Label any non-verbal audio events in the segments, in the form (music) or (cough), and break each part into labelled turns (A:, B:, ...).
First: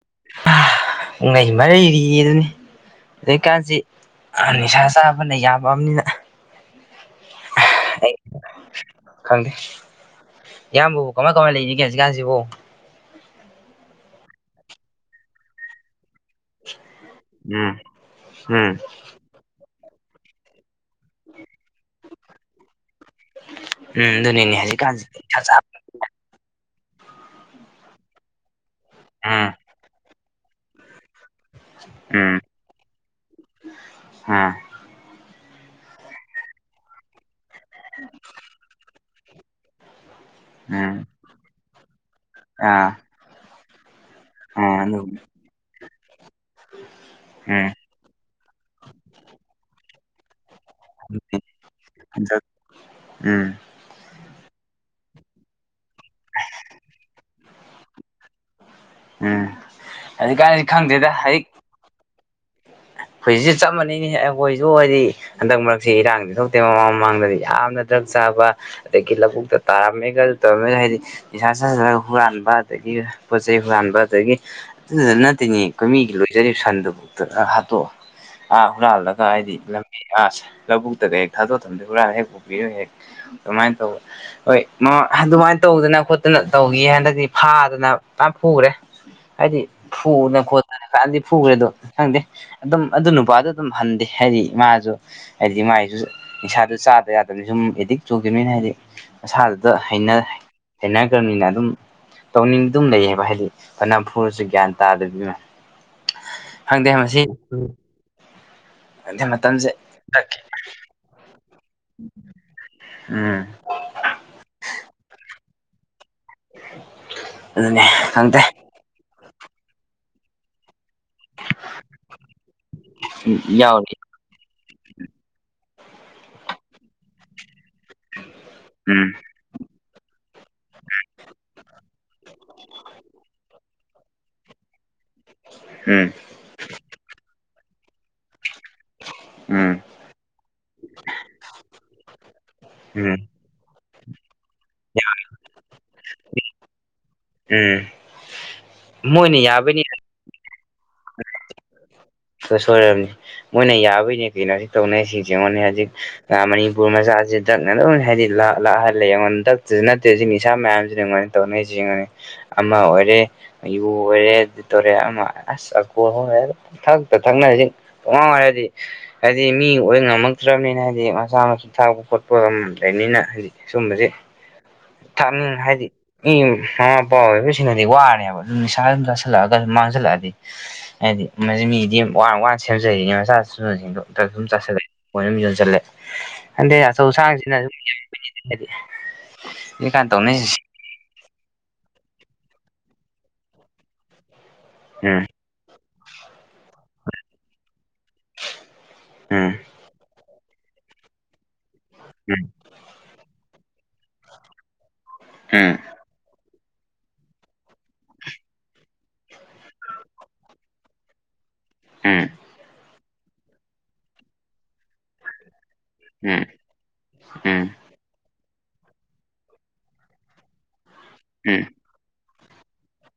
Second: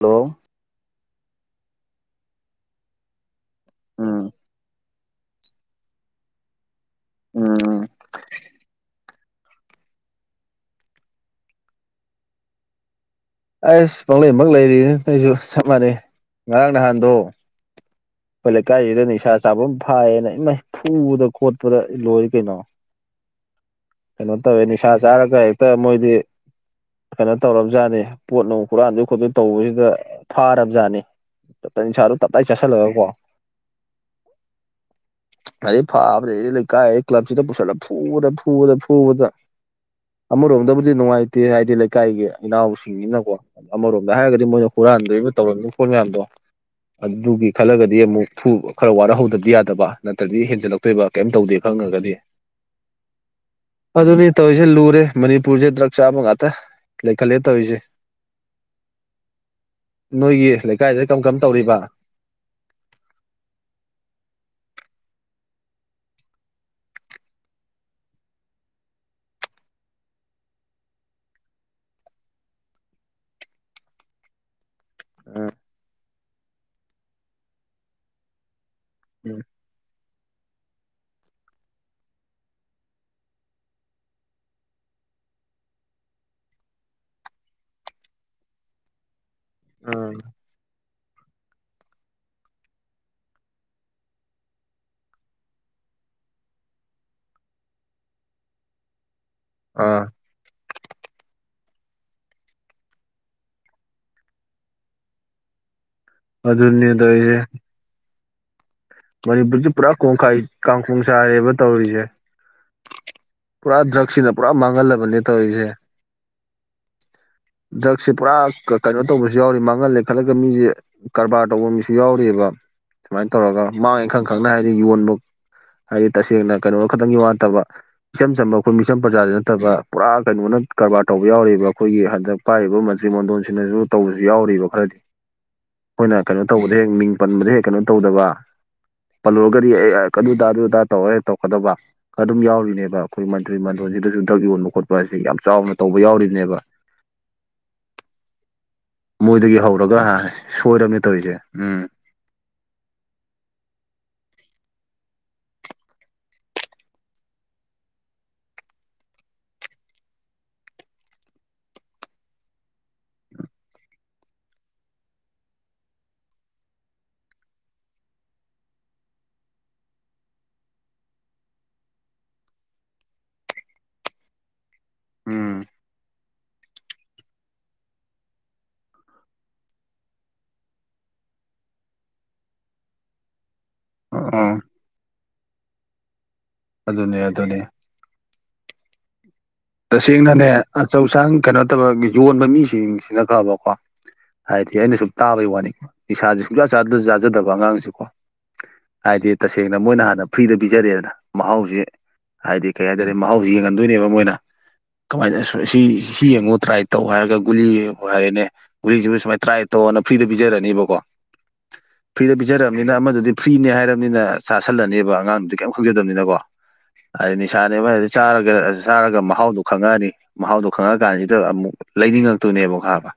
A: hello
B: ꯍꯥ ꯄꯨꯡꯂꯩ ꯃꯔꯩꯔꯤ ꯑꯗꯨꯅꯤ ꯍꯧꯖꯤꯀꯥꯟꯁꯤ
A: ꯎꯝ
B: ꯑ ꯅꯤꯁꯥ ꯆꯥꯕꯅ ꯌꯥꯝꯃꯛꯑꯕꯅꯤꯅ
A: ꯎꯝ
B: ꯑꯩ ꯈꯪꯗꯦ ꯏꯌꯥꯝꯕꯕꯨ ꯀꯃꯥꯏ ꯀꯃꯥꯏ ꯂꯩꯔꯤꯒꯦ ꯍꯧꯖꯤꯀꯥꯟꯁꯤꯕꯨ
A: ꯑꯩꯁ ꯄꯪꯂꯩ ꯃꯛ ꯂꯩꯔꯤ ꯑꯩꯁꯨ ꯆꯞ ꯃꯥꯟꯅꯩ ꯉꯔꯥꯡ ꯅꯍꯥꯟꯗꯣ
B: ꯎꯝ
A: ꯑꯩꯈꯣꯏ
B: ꯎꯝ
A: ꯂꯩꯀꯥꯏꯁꯤꯗ ꯅꯤꯁꯥ ꯆꯥꯕ ꯑꯃ ꯐꯥꯏꯌꯦꯅ ꯏꯃꯩ ꯐꯨꯕꯗ ꯈꯣꯠꯄꯗ ꯂꯣꯏ ꯀꯩꯅꯣ
B: ꯎꯝ
A: ꯀꯩꯅꯣ
B: ꯑꯗꯨꯅꯤꯅꯦ
A: ꯇꯧꯋꯦ ꯅꯤꯁꯥ
B: ꯍꯧꯖꯤꯛꯀꯥꯟꯁꯤ
A: ꯆꯥꯔꯒ ꯍꯦꯛꯇ
B: ꯆꯥꯕ
A: ꯃꯣꯏꯗꯤ ꯀꯩꯅꯣ ꯇꯧꯔꯕꯖꯥꯠꯅꯤ ꯄꯣꯠ ꯅꯨꯡ ꯍꯨꯔꯥꯟꯗꯣꯏ ꯈꯣꯠꯇꯣꯏ
B: ꯎꯝ
A: ꯇꯧꯕꯖꯤꯗ ꯐꯥꯔꯕꯖꯥꯠꯅꯤ ꯇꯞꯇꯥꯏ ꯆꯥꯔꯨ
B: ꯎꯝ
A: ꯇꯞꯇꯥꯏ ꯆꯥꯥꯁꯜꯂꯒꯀꯣ
B: ꯎꯝ
A: (unintelligible) ꯐꯥꯕꯅꯦ ꯂꯩꯀꯥꯏ ꯀ꯭ꯂꯕꯁꯤꯗ ꯄꯨꯁꯜꯂ ꯐꯨꯕꯗ ꯐꯨꯕꯗ ꯐꯨꯕꯗ ꯐꯨꯕꯗ ꯑꯃꯔꯣꯝꯗꯕꯨꯗꯤ
B: ꯎꯝ
A: ꯅꯨꯡꯉꯥꯏꯇꯦ ꯍꯥꯏꯗꯤ ꯏꯀꯥꯏꯒꯤ
B: ꯑꯥ
A: ꯏꯅꯥꯎꯁꯤꯡꯅꯤꯅꯀꯣ ꯑꯃꯔꯣꯝꯗ ꯍꯥꯏꯔꯒꯗꯤ ꯃꯣꯏꯅ
B: ꯑꯥ ꯑꯗꯨ
A: ꯍꯨꯔꯥꯟꯗꯣꯏꯕ ꯇꯧꯔꯝꯃꯤ ꯐꯣꯟ ꯃꯌꯥꯝꯗꯣ ꯑꯗꯨꯒꯤ
B: ꯎꯝ
A: ꯈꯜꯂꯒꯗꯤ ꯑꯃꯨꯛ ꯐꯨ ꯈꯔ ꯋꯥꯔꯍꯧꯗꯕꯗꯤ ꯌꯥꯗꯕ ꯅꯠꯇ꯭ꯔꯗꯤ ꯍꯦꯟꯖꯜꯂꯛꯄ ꯑꯇꯣꯏꯕ ꯀꯩꯝ ꯇꯧꯗꯦ ꯈꯪꯅ꯭ꯔꯒꯗꯤ
B: ꯎꯝ ꯎꯝ
A: ꯑꯗꯨꯅꯤ ꯇꯧꯔꯤꯁꯦ ꯂꯨꯔꯦ ꯃꯅꯤꯄꯨꯔꯁꯦ ꯗ꯭ꯔꯛ ꯆꯥꯝꯃ ꯉꯥꯛꯇ ꯂꯩꯈꯠꯂꯦ ꯇꯧꯔꯤꯁꯦ ꯅꯣꯏꯒꯤ
B: ꯍꯧꯖꯤꯛꯀꯥꯟꯗꯤ
A: ꯂꯩꯀꯥꯏꯗ
B: ꯈꯪꯗꯦꯗ
A: ꯀꯔꯝ ꯀꯔꯝ ꯇꯧꯔꯤꯕ
B: ꯍꯧꯈꯖꯤꯛꯁꯨꯦ ꯆꯞꯥꯟꯅꯩꯅꯤ ꯑꯩꯈꯣꯏꯁꯨ ꯍꯥꯏꯗꯤ ꯍꯟꯗꯛ ꯃꯔꯛꯁꯤ ꯏꯔꯥꯡꯗꯤ ꯊꯣꯛꯇꯦ ꯃꯃꯥꯡ ꯃꯃꯥꯡꯗꯗꯤ ꯌꯥꯝꯅ ꯗ꯭ꯔꯛ ꯆꯥꯕ ꯑ ꯀꯤꯂ ꯄꯨꯒꯛꯇ ꯇꯥ ꯃꯌꯦꯛꯒ ꯇ ꯍꯥꯏꯗꯤ ꯏꯁꯥ ꯁꯥꯖꯔꯒ ꯍꯨꯔꯥꯟꯕ ꯑꯗꯒꯤ ꯄꯣꯠ ꯆꯩ ꯍꯨꯔꯥꯟꯕ ꯑꯗꯒꯤ ꯗꯨꯗ
A: ꯎꯝ
B: ꯅꯠꯇꯦꯅꯦ ꯈꯣꯏ ꯃꯤꯒꯤ ꯂꯣꯏꯖꯔꯤꯕ ꯁꯟꯗꯨ (unintelligible) ꯍꯥꯠꯇꯣꯛꯑꯝ ꯑꯥ ꯍꯨꯔꯥꯜꯂꯝ ꯑ ꯍꯥꯏꯗꯤ ꯂꯝꯕꯤ ꯑꯥꯁ ꯂꯧꯕꯨꯛꯇꯒ ꯍꯦꯛ ꯊꯥꯗꯣꯛ ꯊꯝꯗꯣ ꯍꯨꯔꯥꯜ ꯍꯦꯛ ꯄꯨ (unintelligible) ꯍꯦꯛ ꯑꯗꯨꯃꯥꯏ ꯇꯧꯋꯦ ꯍꯣꯏ ꯃ ꯑꯗꯨꯃꯥꯏ ꯇꯧꯗꯅ ꯈꯣꯠꯇꯅ ꯇꯧꯈꯤꯌꯦ ꯍꯟꯗꯛꯇꯤ ꯐꯥꯗꯅ ꯄꯨꯔꯥ ꯐꯨꯈ꯭ꯔꯦ
A: (inaudible)
B: ꯍꯥꯏꯗꯤ
A: ꯎꯝ
B: ꯐꯨꯗꯅ ꯈꯣꯠꯇꯅ ꯃꯌꯥꯝꯗꯤ ꯐꯨꯈ꯭ꯔꯦꯗꯣ ꯈꯪꯗꯦ ꯑꯗꯨꯝ ꯑꯗꯨ ꯅꯨꯄꯥꯗ ꯑꯗꯨꯝ ꯍꯟꯗꯦ ꯍꯥꯏꯗꯤ ꯃꯥꯁꯨ ꯍꯥꯏꯗꯤ ꯃꯥꯏꯁꯨ ꯅꯤꯁꯥꯗꯣ ꯆꯥꯗ ꯌꯥꯗꯕꯅꯤꯅ ꯁꯨꯝ ꯑꯦꯗꯤꯛ ꯆꯨꯒꯤꯃꯤꯅ ꯍꯥꯏꯗꯤ ꯃꯁꯥꯗꯨ ꯗ
A: ꯑꯥ
B: ꯍꯩꯅꯔꯦ ꯍꯩꯅꯈꯒ꯭ꯔꯃꯤꯅ ꯑꯗꯨꯝ ꯇꯧꯅꯤꯡꯗꯨꯝ ꯂꯩꯌꯦꯕ ꯍꯥꯏꯗꯤ ꯐꯅ ꯐꯨꯔꯁꯨ ꯒ꯭ꯌꯥꯟ ꯇꯥꯗꯕꯅꯤꯅ
A: ꯑꯗꯨꯅꯤ ꯇꯧꯏꯁꯤ
B: ꯈꯪꯗꯦ
A: ꯃꯅꯤꯄꯨꯔꯁꯦ
B: ꯃꯇꯝꯁꯦ
A: ꯄꯨꯔꯥ ꯀꯣꯡꯈꯥꯏ ꯀꯥꯡꯈꯣꯡ ꯆꯥꯏꯔꯦꯕ ꯇꯧꯔꯤꯁꯦ
B: ꯎꯝ
A: ꯄꯨꯔꯥ ꯗ꯭ꯔꯛꯁꯤꯅ ꯄꯨꯔꯥ ꯃꯥꯡꯍꯜꯂꯕꯅꯦ ꯇꯧꯔꯤꯁꯦ
B: ꯑꯗꯨꯅꯦ
A: ꯗ꯭ꯔꯛꯁꯤ ꯄꯨꯔꯥ
B: ꯈꯪꯗꯦ
A: ꯀꯩꯅꯣ ꯇꯧꯕꯁꯨ ꯌꯥꯎꯔꯤ ꯃꯥꯡꯍꯜꯂꯦ ꯈꯟꯂꯒ ꯃꯤꯁꯦ ꯀꯔꯕꯥꯔ ꯇꯧꯕ ꯃꯤꯁꯨ ꯌꯥꯎꯔꯤꯑꯕ ꯁꯨꯃꯥꯏꯅ ꯇꯧꯔꯒ
B: ꯌꯥꯎꯔꯤ
A: ꯃꯥꯡꯉꯤ ꯈꯪ ꯈꯪꯅ ꯍꯥꯏꯗꯤ ꯌꯣꯟꯕ ꯍꯥꯏꯗꯤ ꯇꯁꯦꯡꯅ ꯀꯩꯅꯣ ꯈꯇꯪꯒꯤ ꯋꯥ ꯅꯠꯇꯕ ꯏꯆꯝ ꯆꯝꯕ ꯑꯈꯣꯏ ꯃꯤꯆꯝ
B: ꯎꯝ
A: ꯄ꯭ꯔꯖꯥꯁꯤ ꯐꯠꯇꯕ ꯄꯨꯔꯥ ꯀꯩꯅꯣꯅ ꯀꯔꯕꯥꯔ ꯇꯧꯕ ꯌꯥꯎꯔꯤꯕ ꯑꯈꯣꯏꯒꯤ ꯍꯟꯗꯛ ꯄꯥꯏꯔꯤꯕ ꯃꯟꯇ꯭ꯔꯤ ꯃꯣꯟꯗꯣꯟꯁꯤꯡꯅꯁꯨ ꯇꯧꯕꯁꯨ ꯌꯥꯎꯔꯤꯑꯕ ꯈꯔꯗꯤ
B: ꯎꯝ
A: ꯑꯈꯣꯏꯅ ꯀꯩꯅꯣ ꯇꯧꯕꯗ ꯍꯦꯛ ꯃꯤꯡ ꯄꯟꯕꯗ ꯍꯦꯛ ꯀꯩꯅꯣ ꯇꯧꯗꯕ ꯄꯜꯂꯨꯔꯒꯗꯤ
B: ꯎꯝ
A: ꯑꯦ ꯑꯦ ꯑꯗꯨꯗꯥ ꯑꯗꯨꯗꯥ ꯇꯧꯔ ꯍꯦꯛ ꯇꯧꯔꯀꯗꯕ ꯑꯗꯨꯝ ꯌꯥꯎꯔꯤꯅꯦꯕ
B: ꯎꯝ
A: ꯑꯈꯣꯏ ꯃꯅꯤ ꯃꯟꯇ꯭ꯔꯤ ꯃꯟꯗꯣꯟꯁꯤꯗꯁꯨ ꯗ꯭ꯔꯛ ꯌꯣꯟꯕ ꯈꯣꯠꯄ ꯑꯁꯤ ꯌꯥꯝ ꯆꯥꯎꯅ ꯇꯧꯕ ꯌꯥꯎꯔꯤꯕꯅꯦꯕ
B: ꯎꯝ ꯃꯣꯏꯅ
A: ꯃꯣꯏꯗꯒꯤ
B: ꯌꯥꯕꯩꯅꯤ
A: ꯍꯧꯔꯒ ꯍꯥ ꯁꯣꯏꯔꯕꯅꯦ ꯇꯧꯏꯁꯦ ꯎꯝ
B: ꯄꯨꯂꯞ ꯁꯣꯏꯔꯕꯅꯤ ꯃꯣꯏꯅ ꯌꯥꯕꯩꯅꯦ ꯀꯩꯅꯣ ꯍꯧꯖꯤꯛ ꯇꯧꯅꯩꯁꯤꯡꯁꯦ ꯌꯦꯡꯉꯣꯅꯦ ꯍꯧꯖꯤꯛ ꯃꯅꯤꯄꯨꯔ ꯃꯆꯥꯁꯤ ꯗ꯭ꯔꯛꯅ ꯂꯣꯏ ꯍꯥꯏꯗꯤ ꯂꯥꯛ ꯂꯥꯛꯍꯜꯂꯦ ꯌꯦꯡꯉꯣꯅꯦ ꯗ꯭ꯔꯛꯇꯁꯨ ꯅꯠꯇꯦ ꯁꯤ ꯅꯤꯁꯥ ꯃꯌꯥꯝꯁꯤꯅ ꯌꯦꯡꯉꯣꯅꯦ ꯇꯧꯅꯤꯁꯤ ꯌꯦꯡꯉꯣꯅꯦ ꯑꯃ ꯑꯣꯏꯔꯦ ꯌꯨ ꯑꯣꯏꯔꯦ ꯑꯗꯨ ꯇꯧꯔꯦ ꯑꯃ ꯑꯁ (unintelligible) ꯊꯛ (unintelligible) ꯍꯥꯏꯗꯤ ꯃꯤ ꯑꯣꯏ ꯉꯝꯃꯛꯇ꯭ꯔꯕꯅꯤꯅ ꯍꯥꯏꯗꯤ ꯃꯆꯥ ꯃꯁꯨ ꯊꯥꯛꯄ ꯈꯣꯠꯄ (unintelligible) ꯂꯩꯕꯅꯤꯅ ꯍꯥꯏꯗꯤ ꯁꯨꯝꯕꯁꯦ ꯊꯥꯛꯅꯤꯡ
A: ꯎꯝ
B: ꯍꯥꯏꯗꯤ ꯏ ꯃꯃꯥ ꯃꯄꯥ ꯑꯣꯏꯕꯁꯤꯡꯅꯗꯤ ꯋꯥꯔꯦꯕ ꯑꯗꯨꯝ ꯅꯤꯁꯥ ꯑꯗꯨꯝ ꯆꯥꯁꯤꯜꯂꯛꯑꯒ ꯑꯗꯨꯝ ꯃꯥꯡꯁꯤꯜꯂꯛꯑꯗꯤ ꯍꯥꯏꯗꯤ ꯃꯁꯤ ꯃꯤꯗꯤ ꯋꯥꯟ ꯋꯥꯟ ꯁꯦꯝꯖꯔꯤꯅꯦ ꯃꯁꯁꯤꯦ ꯁꯒꯨꯝꯕꯁꯤꯡꯗꯣ ꯑꯝꯇ ꯁꯨꯝ
A: ꯑꯣ
B: ꯆꯁꯤꯜꯂꯣꯏ ꯑꯗꯨ ꯌꯣꯟꯁꯤꯜꯂꯦ ꯑꯟꯗꯗꯤ ꯑꯆꯧ
A: ꯑꯗꯨꯅꯦ
B: ꯑꯁꯥꯡꯁꯤꯅ
A: ꯑꯗꯨꯅꯦ
B: ꯗꯤ ꯐ
A: ꯇꯁꯦꯡꯅꯅꯦ ꯑꯆꯧ ꯑꯁꯥꯡ ꯀꯩꯅꯣ ꯇꯕ ꯌꯣꯟꯕ ꯃꯤꯁꯤꯡꯁꯤꯅ ꯈꯕꯀꯣ ꯍꯥꯏꯗꯤ ꯑꯩꯅ ꯁꯨꯝ
B: ꯎꯝ
A: ꯇꯥꯕꯩ ꯋꯥꯅꯤ ꯏꯁꯥꯥꯁꯦ ꯁꯨꯡꯌꯥ ꯆꯥꯖꯗꯕ ꯑꯉꯥꯡꯁꯦꯀꯣ ꯍꯥꯏꯗꯤ
B: ꯎꯝ
A: ꯇꯁꯦꯡꯅ ꯃꯣꯏꯅ ꯍꯥꯟꯅ ꯐ꯭ꯔꯤꯗ ꯄꯤꯖꯔꯑꯦꯗꯅ ꯃꯍꯥꯎꯁꯤꯦ
B: ꯎꯝ
A: ꯍꯥꯏꯗꯤ ꯀꯩ ꯍꯥꯏꯇꯥꯔꯦ ꯃꯍꯥꯎꯁꯤ ꯌꯦꯡꯍꯟꯗꯣꯏꯅꯦꯕ ꯃꯣꯏꯅ ꯀꯃꯥꯏꯅ ꯁꯦ
B: ꯎꯝ
A: ꯁꯤ ꯁꯤ ꯌꯦꯡꯉꯣ ꯇ꯭ꯔꯥꯏ ꯇꯧ ꯍꯥꯏꯔꯒ ꯒꯨꯂꯤ ꯌꯦꯡꯉꯣ ꯍꯥꯏꯔꯦꯅꯦ ꯒꯨꯂꯤꯁꯤꯕꯨ ꯁꯨꯃꯥꯏꯅ ꯇ꯭ꯔꯥꯏ ꯇꯑꯣꯅ ꯐ꯭ꯔꯤꯗ ꯄꯤꯖꯔꯅꯤꯕꯀꯣ
B: ꯎꯝ
A: ꯐ꯭ꯔꯤꯗ ꯄꯤꯖꯔꯕꯅꯤꯅ ꯑꯃꯗꯨꯗꯤ ꯐ꯭ꯔꯤꯅꯦ ꯍꯥꯏꯔꯕꯅꯤꯅ ꯆꯥꯁꯜꯂꯅꯦꯕ ꯑꯉꯥꯡꯗꯨꯗꯤ ꯀꯩꯝ ꯈꯪꯖꯗꯕꯅꯤꯅꯀꯣ
B: ꯎꯝ
A: ꯑꯩ
B: ꯎꯝ ꯎꯝ
A: ꯅꯤꯁꯥꯅꯦꯕꯨ ꯍꯥꯏꯔꯗꯤ ꯆꯥꯔꯒ ꯆꯥꯔꯒ ꯃꯍꯥꯎ ꯃꯍꯥꯎꯗꯣ ꯈꯪꯉꯛꯑꯅꯤ ꯃꯍꯥꯎꯗꯣ ꯈꯪꯉꯛꯑꯀꯥꯟꯁꯤꯗ ꯑꯃꯨꯛ ꯂꯩꯅꯤꯡꯉꯛꯇꯣꯏꯅꯦꯕ ꯈꯪꯉꯕ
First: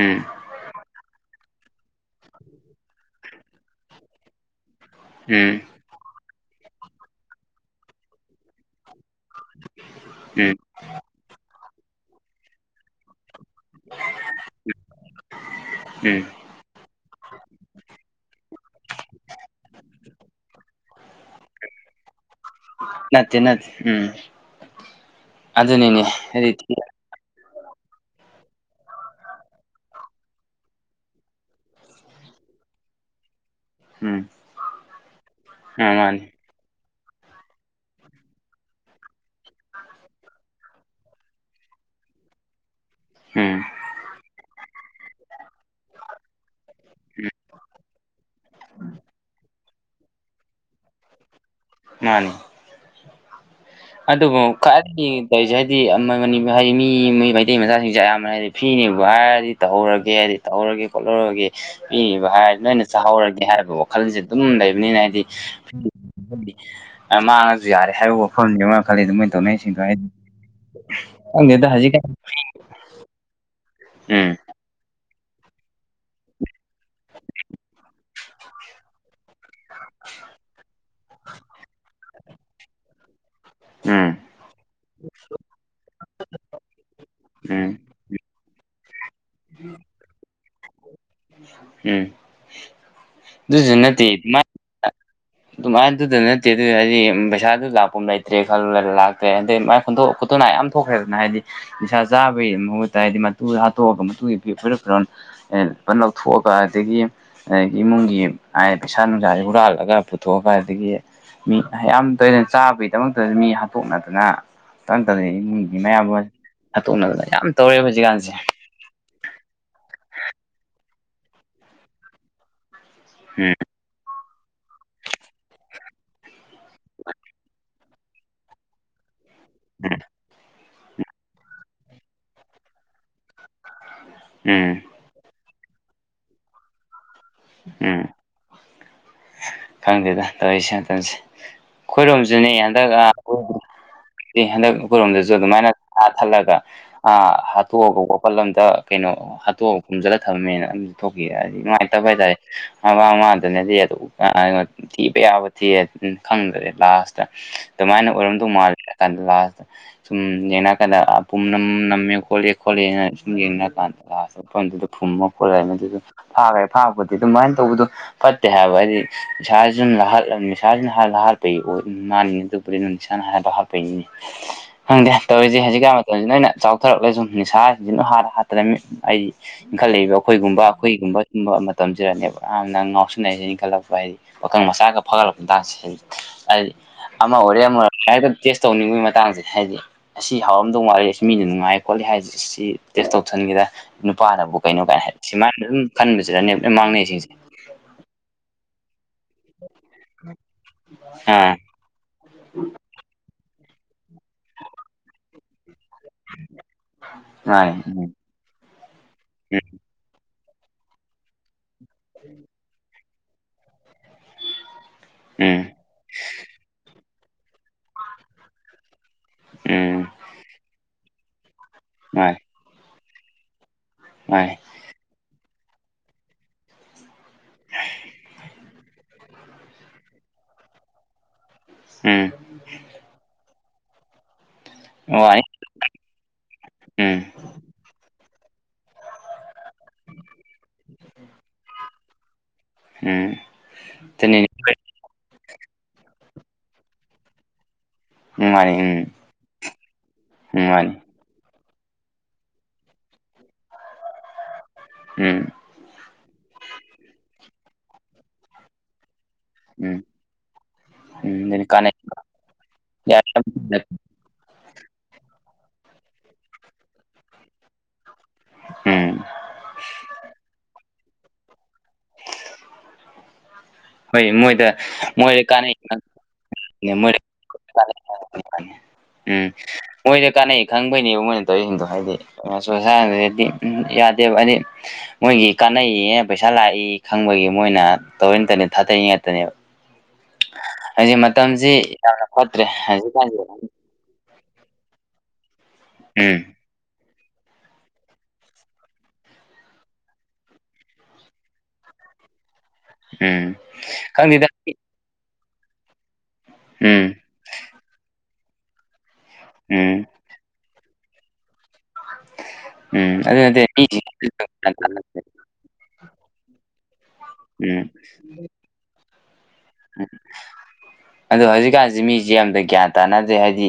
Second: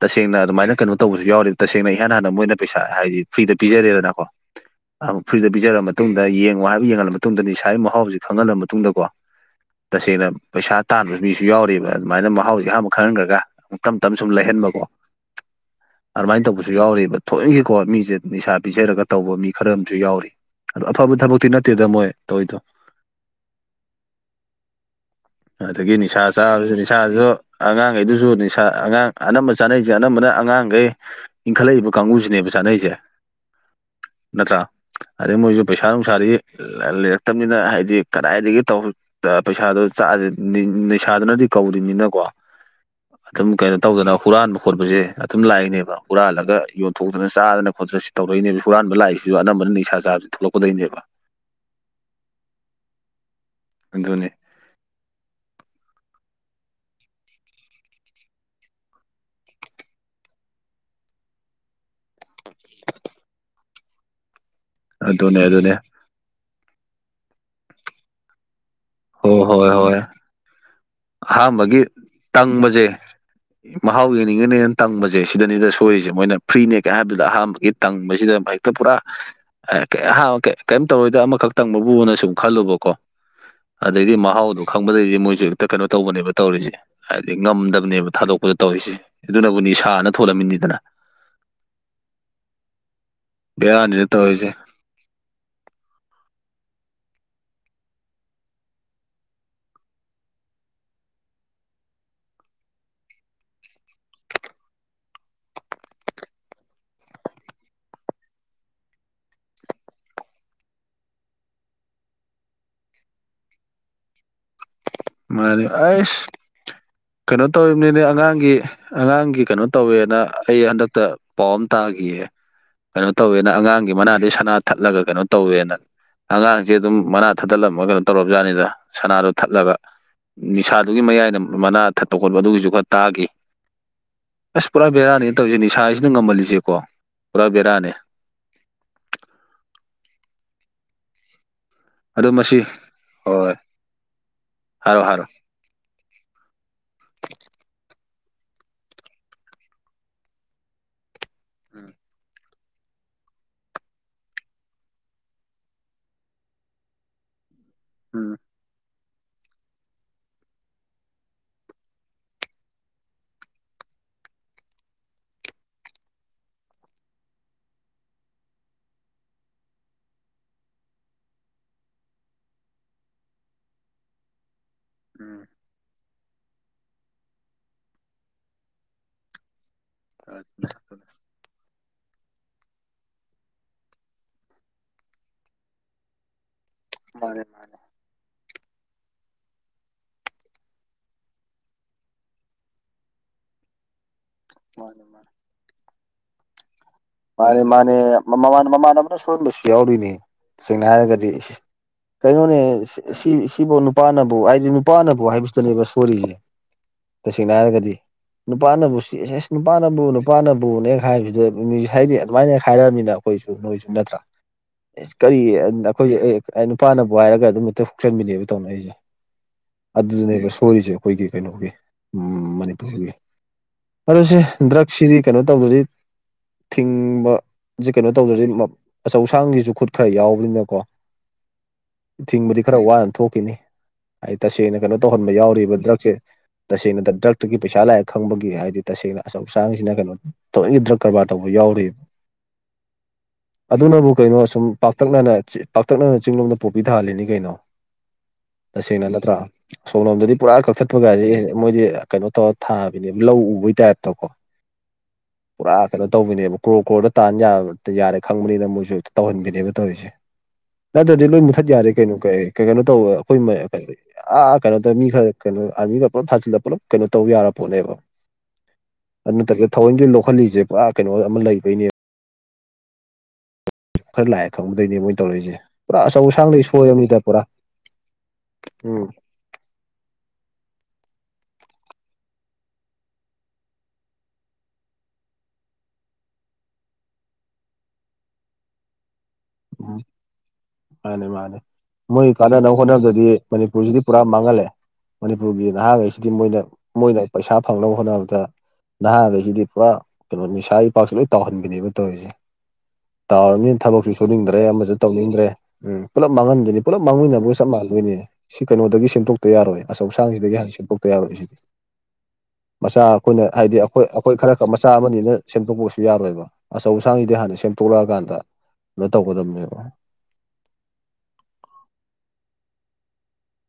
A: ꯇꯁꯦꯡꯅ ꯑꯗꯨꯃꯥꯏꯅ ꯀꯩꯅꯣ ꯇꯧꯕꯁꯨ ꯌꯥꯎꯔꯤ ꯇꯁꯦꯡꯅ ꯏꯍꯥꯟ ꯍꯥꯟꯅ ꯃꯣꯏꯅ ꯄꯩꯁꯥ ꯍꯥꯏꯗꯤ ꯐ꯭ꯔꯤꯗ ꯄꯤꯖꯔꯦꯗꯅꯀꯣ ꯑ ꯐ꯭ꯔꯤꯗ
B: ꯎꯝ ꯎꯝ
A: ꯄꯤꯖꯔꯝꯃ ꯃꯇꯨꯡꯗ ꯌꯦꯡꯉꯨ ꯍꯥꯏꯕ ꯌꯦꯡꯍꯜꯂꯕ ꯃꯇꯨꯡꯗ ꯅꯤꯁꯥꯒꯤ ꯃꯍꯥꯎꯁꯤ ꯈꯪꯍꯜꯂ ꯃꯇꯨꯡꯗ ꯀꯣ ꯇꯁꯦꯡꯅ
B: ꯎꯝ
A: ꯄꯩꯁꯥ ꯇꯥꯟꯕ ꯃꯤꯁꯨ ꯌꯥꯎꯔꯤꯕ ꯑꯗꯨꯃꯥꯏꯅ ꯃꯍꯥꯎꯁꯦ ꯑꯍꯥꯟꯕ ꯈꯪꯍꯟꯈ꯭ꯔꯒ ꯇꯞ ꯇꯞ ꯁꯨꯝ ꯂꯩꯍꯟꯕꯀꯣ
B: ꯎꯝ
A: ꯑꯗꯨꯃꯥꯏꯅ ꯇꯧꯕꯁꯨ ꯌꯥꯎꯔꯤꯕ ꯊꯣꯏꯈꯤꯀꯣ ꯃꯤꯁꯦ ꯅꯤꯁꯥ ꯄꯤꯖꯔꯒ ꯇꯧꯕ ꯃꯤ ꯈꯔ ꯑꯃꯁꯨ ꯌꯥꯎꯔꯤ ꯑꯐꯕ ꯊꯕꯛꯇꯤ ꯅꯠꯇꯦꯗ ꯃꯣꯏ ꯇꯧꯔꯤꯗꯣ
B: ꯅꯠꯇꯦ ꯅꯠꯇ ꯎꯝ
A: ꯑꯗꯒꯤ
B: ꯑꯗꯨꯅꯤꯅꯦ
A: ꯅꯤꯁꯥ
B: ꯍꯥꯏꯗꯤ
A: ꯆꯥꯕꯁꯤ ꯅꯤꯁꯥꯁꯨ ꯑꯉꯥꯡꯈꯩꯗꯨꯁꯨ ꯅꯤꯁꯥ ꯑꯉꯥꯡ ꯑꯅꯝꯕ ꯆꯥꯅꯩꯁꯦ ꯑꯅꯝꯕꯅ ꯑꯉꯥꯡꯈꯩ ꯏꯟꯈꯠꯂꯛꯏꯕ ꯀꯥꯡꯕꯨꯁꯤꯅꯦꯕ ꯆꯥꯅꯩꯁꯦ
B: ꯎꯝ
A: ꯅꯠꯇ꯭ꯔꯥ ꯑꯗꯩ ꯃꯣꯏꯁꯨ
B: ꯑ
A: ꯄꯩꯁꯥ ꯅꯨꯡꯁꯥꯗꯤ
B: ꯃꯥꯅꯤ
A: ꯂꯩꯔꯛꯇꯕꯅꯤꯅ ꯍꯥꯏꯗꯤ ꯀꯗꯥꯏꯗꯒꯤ ꯇꯧ ꯄꯩꯁꯥꯗꯣ ꯆꯥꯛꯑꯁꯦ ꯅꯤꯁꯥꯗꯨꯅꯗꯤ ꯀꯧꯗꯅꯤꯅꯀꯣ ꯑꯗꯨꯝ
B: ꯎꯝ
A: ꯀꯩꯅꯣ ꯇꯧꯗꯅ ꯍꯨꯔꯥꯟꯕ ꯈꯣꯠꯄꯁꯦ ꯑꯗꯨꯝ ꯂꯥꯛꯏꯅꯦꯕ ꯍꯨꯔꯥꯜꯂꯒ ꯌꯣꯟꯊꯣꯛꯇꯅ ꯆꯥꯗꯅ ꯈꯣꯠꯇꯅ ꯁꯤ ꯇꯧꯔꯛꯏꯅꯦꯕ ꯍꯨꯔꯥꯟꯕ ꯂꯥꯛꯏꯁꯨ ꯑꯅꯝꯕꯅ ꯅꯤꯥ ꯆꯥꯕꯁꯤ ꯊꯣꯛꯂꯛꯄꯗꯣꯏꯅꯦꯕ
B: ꯃꯥꯅꯦ
A: ꯑꯗꯨꯅꯤ
B: ꯑꯗꯨꯕꯨ ꯈ꯭ꯋꯥꯏꯗꯒꯤ ꯂꯩꯧꯔꯤꯁꯦ ꯍꯥꯏꯗꯤ ꯍꯥꯏꯗꯤ ꯃꯤ ꯃꯩꯇꯩ ꯃꯆꯥꯁꯤꯡꯁꯦ ꯑꯌꯥꯝꯕꯅ ꯍꯥꯏꯔꯗꯤ ꯐꯤꯅꯦꯕ ꯍꯥꯏꯔꯗꯤ ꯇꯧꯔꯒꯦ ꯍꯥꯏꯗꯤ ꯇꯧꯔꯒꯦ ꯈꯣꯠꯍꯔꯒꯦ ꯏꯕ ꯍꯥꯏ ꯅꯣꯏꯅ ꯆꯥꯍꯧꯔꯒꯦ ꯍꯥꯏꯕ ꯋꯥꯈꯜꯁꯦ ꯑꯗꯨꯝ ꯂꯩ ꯑꯗꯨꯅꯤꯅ ꯍꯥꯏꯗꯤ
A: ꯑꯗꯨꯅꯦ ꯑꯗꯨꯅꯦ
B: ꯃꯥꯡꯉꯁꯨ ꯌꯥꯔꯦ ꯍꯥꯏꯕ ꯋꯥꯐꯝꯁꯤ ꯑꯃ ꯈꯗ ꯃꯣꯏ ꯇ
A: ꯍꯣꯏ
B: ꯅ ꯁꯤ
A: ꯍꯣꯏ ꯍꯣꯏ ꯑꯍꯥꯟꯕꯒꯤ ꯇꯪꯕꯁꯦ ꯃꯍꯥꯎ
B: ꯎꯝ
A: ꯌꯦꯡꯅꯤꯡꯉꯅꯦ ꯇꯪꯕꯁꯦ ꯁꯤꯗꯅꯤꯗ ꯁꯣꯏꯔꯤꯁꯦ ꯃꯣꯏꯅ ꯐ꯭ꯔꯤꯅꯦ ꯀꯥꯏ ꯍꯥꯏꯕꯗꯨꯗ ꯑꯍꯥꯟꯕꯒꯤ ꯇꯪꯕꯁꯤꯗ ꯃꯍꯤꯦꯛꯇ ꯄꯨꯔꯥ ꯑꯦꯍ ꯀꯩꯝ ꯇꯧꯔꯣꯏꯗ ꯑꯃꯈꯛ ꯇꯪꯕꯕꯨꯅ ꯁꯨꯝ ꯈꯜꯂꯨꯕꯀꯣ
B: ꯎꯝ
A: ꯑꯗꯩꯗꯤ ꯃꯍꯥꯎꯗꯣ ꯈꯪꯕꯗꯩꯗꯤ ꯃꯣꯏꯁꯨ ꯀꯩꯅꯣ ꯇꯧꯕꯅꯦꯕ ꯇꯧꯔꯤꯁꯦ ꯍꯥꯏꯕꯗꯤ
B: ꯎꯝ
A: ꯉꯝꯗꯕꯅꯦꯕ ꯊꯥꯗꯣꯛꯄꯗ ꯇꯧꯔꯤꯁꯦ ꯑꯗꯨꯅꯕꯨ ꯅꯤꯁꯥꯅ ꯊꯣꯛꯣꯂꯂꯝꯃꯤꯅꯤꯗꯅ
B: ꯎꯝ ꯁꯨ ꯅ
A: ꯕꯦꯔꯥꯅꯤꯅ ꯇꯧꯔꯤꯁꯦ (inaudible)
B: ꯑꯗꯨꯃꯥꯏꯅꯗꯨꯗ ꯅꯠꯇꯦ ꯑꯗꯨ ꯍꯥꯏꯗꯤ ꯄꯩꯁꯥꯗꯨ ꯂꯥꯛꯄ ꯂꯩꯇ꯭ꯔꯦ ꯈꯜꯂ ꯂꯥꯛꯇ꯭ꯔꯦ ꯑꯗꯩ ꯈꯣꯠꯇꯣꯅ ꯌꯥꯝ ꯊꯣꯛꯈ꯭ꯔꯦꯕꯅ ꯍꯥꯏꯗꯤ ꯏꯁꯅꯤꯁꯥ ꯆꯥꯕꯒꯤ ꯃꯍꯨꯠꯠꯇ ꯍꯥꯏꯗꯤ ꯃꯇꯨꯗ ꯍꯥꯠꯇꯣꯛꯑꯒ ꯃꯇꯨꯒꯤ ꯐꯤꯔꯣ ꯂꯧꯊꯣꯛꯑꯒ ꯑꯗꯒꯤ ꯑꯗꯒꯤ ꯏꯃꯨꯡꯒꯤ ꯄꯩꯁꯥ ꯅꯨꯡꯁꯥꯁꯤ ꯍꯨꯔꯥꯜꯂꯒ ꯄꯨꯊꯣꯛꯑꯒ ꯑꯗꯒꯤ ꯃꯤ ꯌꯥꯝꯌꯥꯝ ꯇꯣꯏꯅ ꯆꯥꯕꯒꯤꯗꯃꯛꯇꯁꯨ ꯃꯤ ꯍꯥꯠꯇꯣꯛꯅꯗꯅ ꯇ
A: ꯃꯥꯅꯤ
B: ꯏꯃꯨꯡꯒꯤ ꯃꯌꯥꯝ ꯑꯃ
A: ꯑꯩꯁ
B: ꯍꯥꯠꯇꯣꯛꯅꯗꯅ ꯌꯥꯝ
A: ꯀꯩꯅꯣ
B: ꯇꯧꯔꯛꯦꯕ
A: ꯇꯧꯔꯤꯕꯅꯤꯅꯦ
B: ꯍꯧꯖꯤꯛꯀꯥꯟꯁꯦ
A: ꯑꯉꯥꯡꯒꯤ ꯑꯉꯥꯡꯒꯤ ꯀꯩꯅꯣ ꯇꯧꯋꯦꯅ ꯑꯩ ꯍꯟꯗꯛꯇ ꯄꯥꯎ ꯑꯃ ꯇꯥꯈꯤꯌꯦ ꯀꯩꯅꯣ ꯇꯧꯋꯦꯅ
B: ꯎꯝ
A: ꯑꯉꯥꯡꯒꯤ ꯃꯅꯥꯗꯤ ꯁꯅꯥ ꯊꯠꯂꯒ ꯀꯩꯅꯣ ꯇꯧꯋꯦꯅ ꯑꯉꯥꯡ ꯁꯦ ꯑꯗꯨꯝ ꯃꯅꯥ ꯊꯠꯗꯠꯂꯝꯃꯒ ꯀꯩꯅꯣ ꯇꯧꯔꯕ ꯖꯥꯠꯅꯤꯗ ꯁꯅꯥꯗꯣ ꯊꯠꯂꯒ
B: ꯎꯝ
A: ꯅꯤꯁꯥꯗꯨꯒꯤ ꯃꯌꯥꯏꯅ ꯃꯅꯥ ꯊꯠꯄ ꯈꯣꯠꯄ ꯑꯗꯨꯒꯤꯁꯨ ꯈꯔ ꯇꯥꯈꯤ ꯑꯁ
B: ꯎꯝ
A: ꯄꯨꯔꯥ ꯕꯦꯔꯥꯅꯦꯅ ꯇꯧꯁꯤ ꯅꯤꯁꯥꯁꯤꯅ ꯉꯝꯍꯜꯂꯤꯁꯦꯀꯣ ꯄꯨꯔꯥ ꯕꯦꯔꯥꯅꯦ
B: ꯎꯝ ꯈꯪꯗꯦꯗ ꯇꯧꯔꯤꯁꯦꯇꯟꯁꯦ
A: ꯑꯗꯣ
B: ꯑꯩꯈꯣꯏꯔꯣꯝꯁꯨꯅꯦ
A: ꯃꯁꯤ
B: ꯍꯟꯗꯛꯈ
A: ꯍꯣꯏ
B: ꯍꯟꯗꯛ
A: ꯍꯥꯏꯔꯣ ꯍꯥꯏꯔꯣ
B: ꯑꯩꯈꯣꯏꯔꯣꯝꯗꯁꯨ ꯑꯗꯨꯃꯥꯏꯅ ꯆ ꯊꯠꯂꯒ ꯑ ꯍꯥꯠꯇꯣꯛꯑꯒ ꯋꯥꯄꯜꯂꯝꯗ ꯀꯩꯅꯣ ꯍꯥꯠꯇꯣꯛꯑꯒ ꯈꯨꯝꯖꯤꯜꯂꯒ ꯊꯝꯃꯦꯅ ꯊꯣꯛꯈꯤ ꯍꯥꯏꯗꯤ
A: ꯎꯝ
B: ꯅꯨꯡꯥꯏꯅꯇꯕ ꯍꯥꯏꯇꯥꯔꯦ ꯃꯃꯥꯡꯃꯗꯨꯅꯗꯤ ꯑꯗꯨꯝ ꯊꯤꯕ ꯌꯥꯕ ꯊꯤ ꯈꯪꯗ꯭ꯔꯦ ꯂꯥꯁꯇ ꯑꯗꯨꯃꯥꯏꯅ
A: ꯎꯝ
B: ꯑꯣꯏꯔꯝꯗꯧ ꯃꯥꯜꯂꯦ ꯀꯟ ꯂꯥꯁ ꯁꯨꯝ ꯌꯦꯡꯉ ꯀꯥꯟꯗ ꯄꯨꯝꯅꯝ ꯅꯝꯃꯦ ꯈꯣꯠꯂꯦ ꯈꯣꯠꯂꯦꯅ ꯁꯨꯝ ꯌꯦꯡꯅꯔ ꯀꯥꯟꯗ ꯃꯐꯝꯗꯨꯗ ꯐꯨꯝꯃ ꯈꯣꯠꯂꯅꯤ ꯑꯗꯨꯗ ꯐꯥꯈ꯭ꯔꯦ ꯐꯥꯔꯄꯗꯤ ꯑꯗꯨꯃꯥꯏꯅ ꯇꯧꯕꯗꯣ ꯐꯠꯇꯦ ꯍꯥꯏꯕ ꯍꯥꯏꯗꯤ ꯏꯁꯥꯁꯤꯅ ꯅꯤꯁꯥꯁꯤꯅ ꯍꯥꯏꯔ ꯂꯍꯥꯜꯄꯩ ꯏ ꯃꯥꯅꯤ ꯑꯗꯨꯕꯨꯗꯤꯅ ꯅꯤꯁꯥꯅ ꯍꯥꯏꯔ ꯂꯍꯥꯠꯄꯩꯅꯤ
A: (inaudible)
B: ꯈꯪꯗꯦ
A: ꯎꯝ
B: ꯇꯧꯔꯤꯁꯦ ꯍꯧꯖꯤꯛꯀꯥꯟ ꯃꯇꯝꯁꯤꯅ ꯅꯣꯏꯅ ꯆꯥꯎꯊꯔꯛꯂ ꯁꯨꯝ ꯅꯤꯁꯥꯁꯤꯡꯁꯤꯅ ꯍꯥꯔ ꯍꯥꯠꯇꯔꯃꯤ ꯑꯩꯗꯤ ꯏꯟꯈꯠꯂꯛꯏꯕ ꯑꯩꯈꯣꯏꯒꯨꯝꯕ ꯑꯩꯈꯣꯏꯒꯨꯝꯕ ꯁꯨꯝꯕ ꯃꯇꯝꯁꯤꯗꯅꯦꯕ ꯌꯥꯝꯅ ꯉꯥꯎꯁꯤꯟꯅꯩꯔꯤꯁꯦ ꯏꯟꯈꯠꯂꯛꯄ ꯍꯥꯏꯗꯤ ꯋꯥꯈꯪ ꯃꯆꯥꯒ ꯐꯒꯠꯂꯛꯄꯗꯥꯛꯁ ꯍꯥꯏꯗꯤ ꯑꯃ
A: ꯃꯥꯅꯦ
B: ꯑꯣꯏꯔꯦ
A: ꯃꯥꯅꯦ
B: ꯑꯃ ꯍꯥꯏꯦꯛꯇ ꯇꯦꯁ ꯇꯧꯅꯤꯡꯕꯒꯤ ꯃꯇꯥꯡꯁꯦ ꯍꯥꯏꯗꯤ ꯑꯁꯤ ꯍꯥꯎꯔꯝꯗꯧ ꯋꯥꯔꯤꯦ ꯁꯤ ꯃꯤꯅ ꯅꯨꯡꯉꯥꯏ ꯈꯣꯠꯂꯦ ꯍꯥꯏꯁ ꯁꯤ ꯇꯦꯁ ꯇꯧꯁꯤꯟꯒꯦꯗ ꯅꯨꯄꯥꯅꯕꯨ ꯀꯩꯅꯣ ꯀꯥꯏꯅ
A: ꯃꯥꯅꯦ
B: ꯍꯥꯏ
A: ꯃꯥꯅꯦ
B: ꯁꯤꯃꯥꯏꯅ ꯑꯗꯨꯝ ꯈꯟꯕꯁꯤꯗꯅꯦ ꯂꯣꯏꯅ ꯃꯥꯡꯅꯩꯁꯤꯡꯁꯦ
A: ꯃꯥꯅꯦ ꯃꯥꯅꯦ ꯃꯃꯥꯟꯅꯕꯅ ꯁꯣꯟꯍꯣꯟꯕꯁꯨ ꯌꯥꯎꯔꯤꯅꯦ ꯁꯦꯡꯅ ꯍꯥꯏꯔꯒꯗꯤ
B: ꯑꯥ
A: ꯀꯩꯅꯣꯅꯦ ꯁꯤ ꯁꯤꯕꯨ ꯅꯨꯄꯥꯅꯕꯨ ꯍꯥꯏꯗꯤ ꯅꯨꯄꯥꯅꯕꯨ ꯍꯥꯏꯕꯁꯤꯇꯅꯦꯕ ꯁꯣꯔꯤꯁꯦ ꯇꯁꯦꯡꯅ
B: ꯃꯥꯅꯤ
A: ꯍꯥꯏꯔꯒꯗꯤ
B: ꯎꯝ
A: ꯅꯨꯄꯥꯅꯕꯨ ꯁꯤ ꯑꯦꯁ ꯑꯁ
B: ꯎꯝ
A: ꯅꯨꯄꯥꯅꯕꯨ ꯅꯨꯄꯥꯅꯕꯨꯅꯦ ꯍꯥꯏꯕꯁꯤꯗ ꯍꯥꯏꯗꯤ ꯑꯗꯨꯃꯥꯏꯅ ꯍꯥꯏꯔꯅꯤꯅ ꯑꯩꯈꯣꯏꯁꯨ ꯅꯣꯏꯁꯨ ꯅꯠꯇ꯭ꯔꯥ ꯀꯔꯤ
B: ꯎꯝ
A: ꯑꯩꯈꯣꯏꯁꯨ ꯑꯦ ꯑꯩ ꯅꯨꯄꯥꯅꯕꯨ ꯍꯥꯏꯔꯒ ꯑꯗꯨꯝ ꯍꯦꯛꯇ ꯍꯨꯆꯟꯃꯤꯟꯅꯕ ꯇꯧꯅ ꯑꯩꯁꯦ
B: ꯎꯝ
A: ꯑꯗꯨꯗꯨꯅꯦꯕ ꯁꯣꯔꯤꯁꯦ ꯑꯩꯈꯣꯏꯒꯤ ꯀꯩꯅꯣꯒꯤ
B: ꯃꯥꯅꯤ
A: ꯃꯅꯤꯄꯨꯔꯒꯤ ꯑꯗꯨꯗꯣ ꯁꯤꯦ
B: ꯃꯥꯅꯤ
A: ꯗ꯭ꯔꯛꯁꯤꯗꯤ ꯀꯩꯅꯣ ꯇꯧꯕꯗꯗꯤ ꯊꯤꯡꯕ ꯁꯤ ꯀꯩꯅꯣ ꯇꯧꯖꯁꯦ ꯑꯆꯧ ꯑꯁꯥꯡꯒꯤꯁꯨ ꯈꯨꯠ ꯈꯔ ꯌꯥꯎꯕꯅꯤꯅꯀꯣ
B: ꯎꯝ
A: ꯊꯤꯡꯕꯗꯤ ꯈꯔ ꯋꯥꯅ ꯊꯣꯛꯈꯤꯅꯤ ꯑꯩ ꯇꯁꯦꯡꯅ ꯀꯩꯅꯣ ꯇꯧꯍꯟꯕ
B: ꯋꯥꯅꯤ
A: ꯌꯥꯎꯔꯤꯕ ꯗ꯭ꯔꯛꯁꯦ ꯇꯁꯦꯡꯅ
B: ꯎꯝ
A: ꯗ꯭ꯔꯛꯇꯨꯒꯤ ꯄꯩꯁꯥ ꯂꯥꯏꯔꯤꯛ ꯈꯪꯕꯒꯤ ꯍꯥꯏꯗꯤ ꯇꯁꯦꯡꯅ ꯑꯆꯧ ꯑꯁꯥꯡꯁꯤꯅ ꯀꯩꯅꯣ ꯇꯣꯏꯅ ꯗ꯭ꯔꯛ ꯀꯔꯕꯥꯔ ꯇꯧꯕ ꯌꯥꯎꯔꯤꯕ
B: ꯎꯝ
A: ꯑꯗꯨꯅꯕꯨ ꯀꯩꯅꯣ
B: ꯑꯗꯨꯅꯤꯅꯦ
A: ꯁꯨꯝ ꯄꯥꯛꯇꯛꯅꯅ ꯄꯥꯛꯇꯛꯅꯅ ꯆꯤꯡꯂꯣꯝꯗ ꯄꯣꯄꯤ ꯊꯥꯍꯜꯂꯤꯅꯤ ꯀꯩꯅꯣ
B: ꯎꯝ ꯃꯥꯅꯤ ꯎꯝ
A: ꯇꯁꯦꯡꯅ ꯅꯠꯇ꯭ꯔꯥ ꯑ ꯁꯣꯝꯂꯣꯝꯗꯗꯤ ꯄꯨꯔꯥ
B: ꯎꯝ ꯃꯥꯅꯤ
A: ꯀꯛꯊꯠꯄꯒꯥꯏꯁꯦ ꯃꯣꯏꯗꯤ ꯀꯩꯅꯣ ꯇꯧꯔ ꯊꯥꯕꯅꯦ ꯂꯧ ꯎꯕꯒꯤ ꯇꯥꯏꯞꯇ ꯀꯣ
B: ꯎꯝ
A: ꯄꯨꯔꯥ ꯀꯩꯅꯣ ꯇꯧꯕꯅꯦꯕ ꯀ꯭ꯔꯣꯔ ꯀ꯭ꯔꯣꯔꯗ ꯇꯟꯕ ꯌꯥꯔꯦ ꯈꯪꯕꯅꯤꯅ ꯃꯣꯏꯁꯨ ꯇꯧꯍꯟꯅꯤ ꯅꯦꯕ
B: ꯎꯝ
A: ꯇꯧꯔꯤꯁꯦ ꯅꯠꯇ꯭ꯔꯗꯤ ꯂꯣꯏ ꯃꯨꯊꯠ
B: ꯑꯗꯨꯅꯤ
A: ꯌꯥꯔꯦ
B: ꯀꯥꯟꯅꯩ
A: ꯀꯩꯅꯣ ꯀ ꯀ ꯀꯩꯅꯣ ꯇꯧꯕ ꯑꯩꯈꯣꯏ ꯑꯥ ꯀꯩꯅꯣꯗ ꯃꯤ ꯈꯔ ꯀꯩꯅꯣ ꯑꯥꯔꯃꯤꯒꯔ ꯄꯨꯂꯞ ꯊꯥꯖꯤꯜꯂ ꯄꯨꯂꯞ ꯀꯩꯅꯣ ꯇꯧ ꯌꯥꯔ ꯄꯣꯠꯅꯦꯕ
B: ꯎꯝ
A: ꯑꯗꯨ ꯅꯠꯇ꯭ꯔꯒ ꯊꯑꯣꯏꯒꯤ ꯂꯧꯈꯠꯂꯤꯁꯦ ꯄꯨꯔꯥ ꯀꯩꯅꯣ ꯑꯃ ꯂꯩꯕꯩꯅꯦꯕ
B: ꯍꯣꯏ
A: ꯈꯔ ꯂꯥꯛꯑꯦ
B: ꯃꯣꯏꯗ
A: ꯈꯪꯕꯗꯩꯅꯦ ꯃꯣꯏꯅ
B: ꯃꯣꯏꯗ
A: ꯇꯧꯔꯛꯏꯁꯦ
B: ꯀꯥꯟꯅꯩ
A: ꯄꯨꯔꯥ ꯑꯆꯧ ꯑꯁꯥꯡꯗꯩ
B: ꯈꯪꯕꯩ ꯎꯝ
A: ꯁꯣꯏꯔꯕꯅꯤꯗ ꯄꯨꯔꯥ ꯎꯝ
B: ꯃꯣꯏꯗ ꯀꯥꯟꯅꯩ ꯈꯪꯕꯩꯅꯦꯕ ꯃꯣꯏꯅ ꯇꯧꯔꯤꯁꯤꯡꯗꯣ ꯍꯥꯏꯗꯤ ꯗꯤ ꯎꯝ ꯌꯥꯗꯦꯕ ꯍꯥꯏꯗꯤ ꯃꯣꯏꯒꯤ ꯀꯥꯟꯅꯩ ꯄꯩꯁꯥ ꯂꯥꯛ ꯑꯩ ꯈꯪꯕꯒꯤ ꯃꯣꯏꯅ ꯇꯧꯔꯤꯅꯦ ꯊꯥꯗꯔꯤ ꯉꯥꯛꯇꯅꯦꯕ
A: ꯎꯝ
B: ꯍꯧꯖꯤꯛ
A: ꯃꯥꯅꯤ ꯃꯥꯅꯤ
B: ꯃꯇꯝꯁꯤ ꯌꯥꯝꯅ
A: ꯃꯣꯏ
B: ꯐꯠꯇ꯭ꯔꯦ
A: ꯀꯥꯟꯅꯅꯕ ꯍꯣꯠꯅꯕꯒꯗꯤ
B: ꯍꯧꯖꯤꯛꯀꯥꯟꯁꯦ
A: ꯃꯅꯤꯄꯨꯔꯁꯤꯗꯤ ꯄꯨꯔꯥ ꯃꯥꯡꯍꯜꯂꯦ ꯃꯅꯤꯄꯨꯔꯒꯤ ꯅꯍꯥꯉꯩꯁꯤꯗꯤ
B: ꯎꯝ
A: ꯃꯣꯏꯅ ꯃꯣꯏꯅ ꯄꯩꯁꯥ ꯐꯪꯅꯕ ꯍꯣꯠꯅꯕꯗ ꯅꯍꯥꯈꯩꯁꯤꯗꯤ ꯄꯨꯔꯥ ꯀꯩꯅꯣ ꯅꯤꯁꯥ ꯏꯄꯥꯛꯁꯦ ꯂꯣꯏ ꯇꯥꯎꯍꯟꯕꯅꯦꯕ ꯇꯧꯔꯤꯁꯦ
B: ꯎꯝ
A: ꯇꯔꯃꯤ ꯊꯀꯁꯦ
B: ꯈꯪꯗꯦꯗ
A: ꯇꯧꯅꯤꯡꯗ꯭ꯔꯦ ꯎꯝ ꯄꯨꯂꯞ ꯃꯥꯡꯍꯟꯗꯣꯏꯅꯤ ꯄꯨꯂꯞ
B: ꯎꯝ
A: ꯃꯥꯡꯃꯤꯟꯅꯕꯒ ꯆꯞ ꯃꯥꯟꯅꯗꯣꯏꯅꯤ ꯁꯤ ꯀꯩꯅꯣꯗꯒꯤ ꯁꯦꯝ ꯇꯛꯇ ꯌꯥꯔꯣꯏ
B: ꯎꯝ
A: ꯑꯆꯧꯁꯥꯡꯁꯤꯗꯒꯤ ꯍꯥꯟꯅ ꯁꯦꯝꯗꯣꯛꯇ ꯌꯥꯔꯣꯏꯁꯤꯗꯤ ꯃꯆꯥ
B: ꯎꯝ ꯑꯗꯨ
A: ꯑꯩꯈꯣꯏꯅ
B: ꯅꯠꯇꯦ
A: ꯍꯥꯏꯗꯤ ꯑꯩꯈꯣꯏ
B: ꯃꯤꯁꯤꯡ
A: ꯑꯩꯈꯣꯏ ꯈꯔ ꯈ ꯃꯆꯥ ꯑꯃꯅꯤꯅ ꯁꯦꯝꯗꯣꯛꯄꯁꯨ ꯌꯥꯔꯣꯏꯕ ꯑꯆꯧ ꯑꯁꯥꯡꯁꯤꯗꯤ ꯍꯥꯟꯅ
B: ꯎꯝ
A: ꯁꯦꯝꯇꯣꯛꯂꯛ ꯑꯀꯥꯟꯗ ꯇꯧꯒꯗꯕꯅꯦꯕ
B: ꯑꯗꯣ ꯍꯧꯖꯤꯛꯀꯥꯟꯁꯤ ꯃꯤꯁꯦ ꯌꯥꯝꯅ ꯒ꯭ꯌꯥꯟ ꯇꯥꯅꯗ꯭ꯔꯦ ꯍꯥꯏꯗꯤ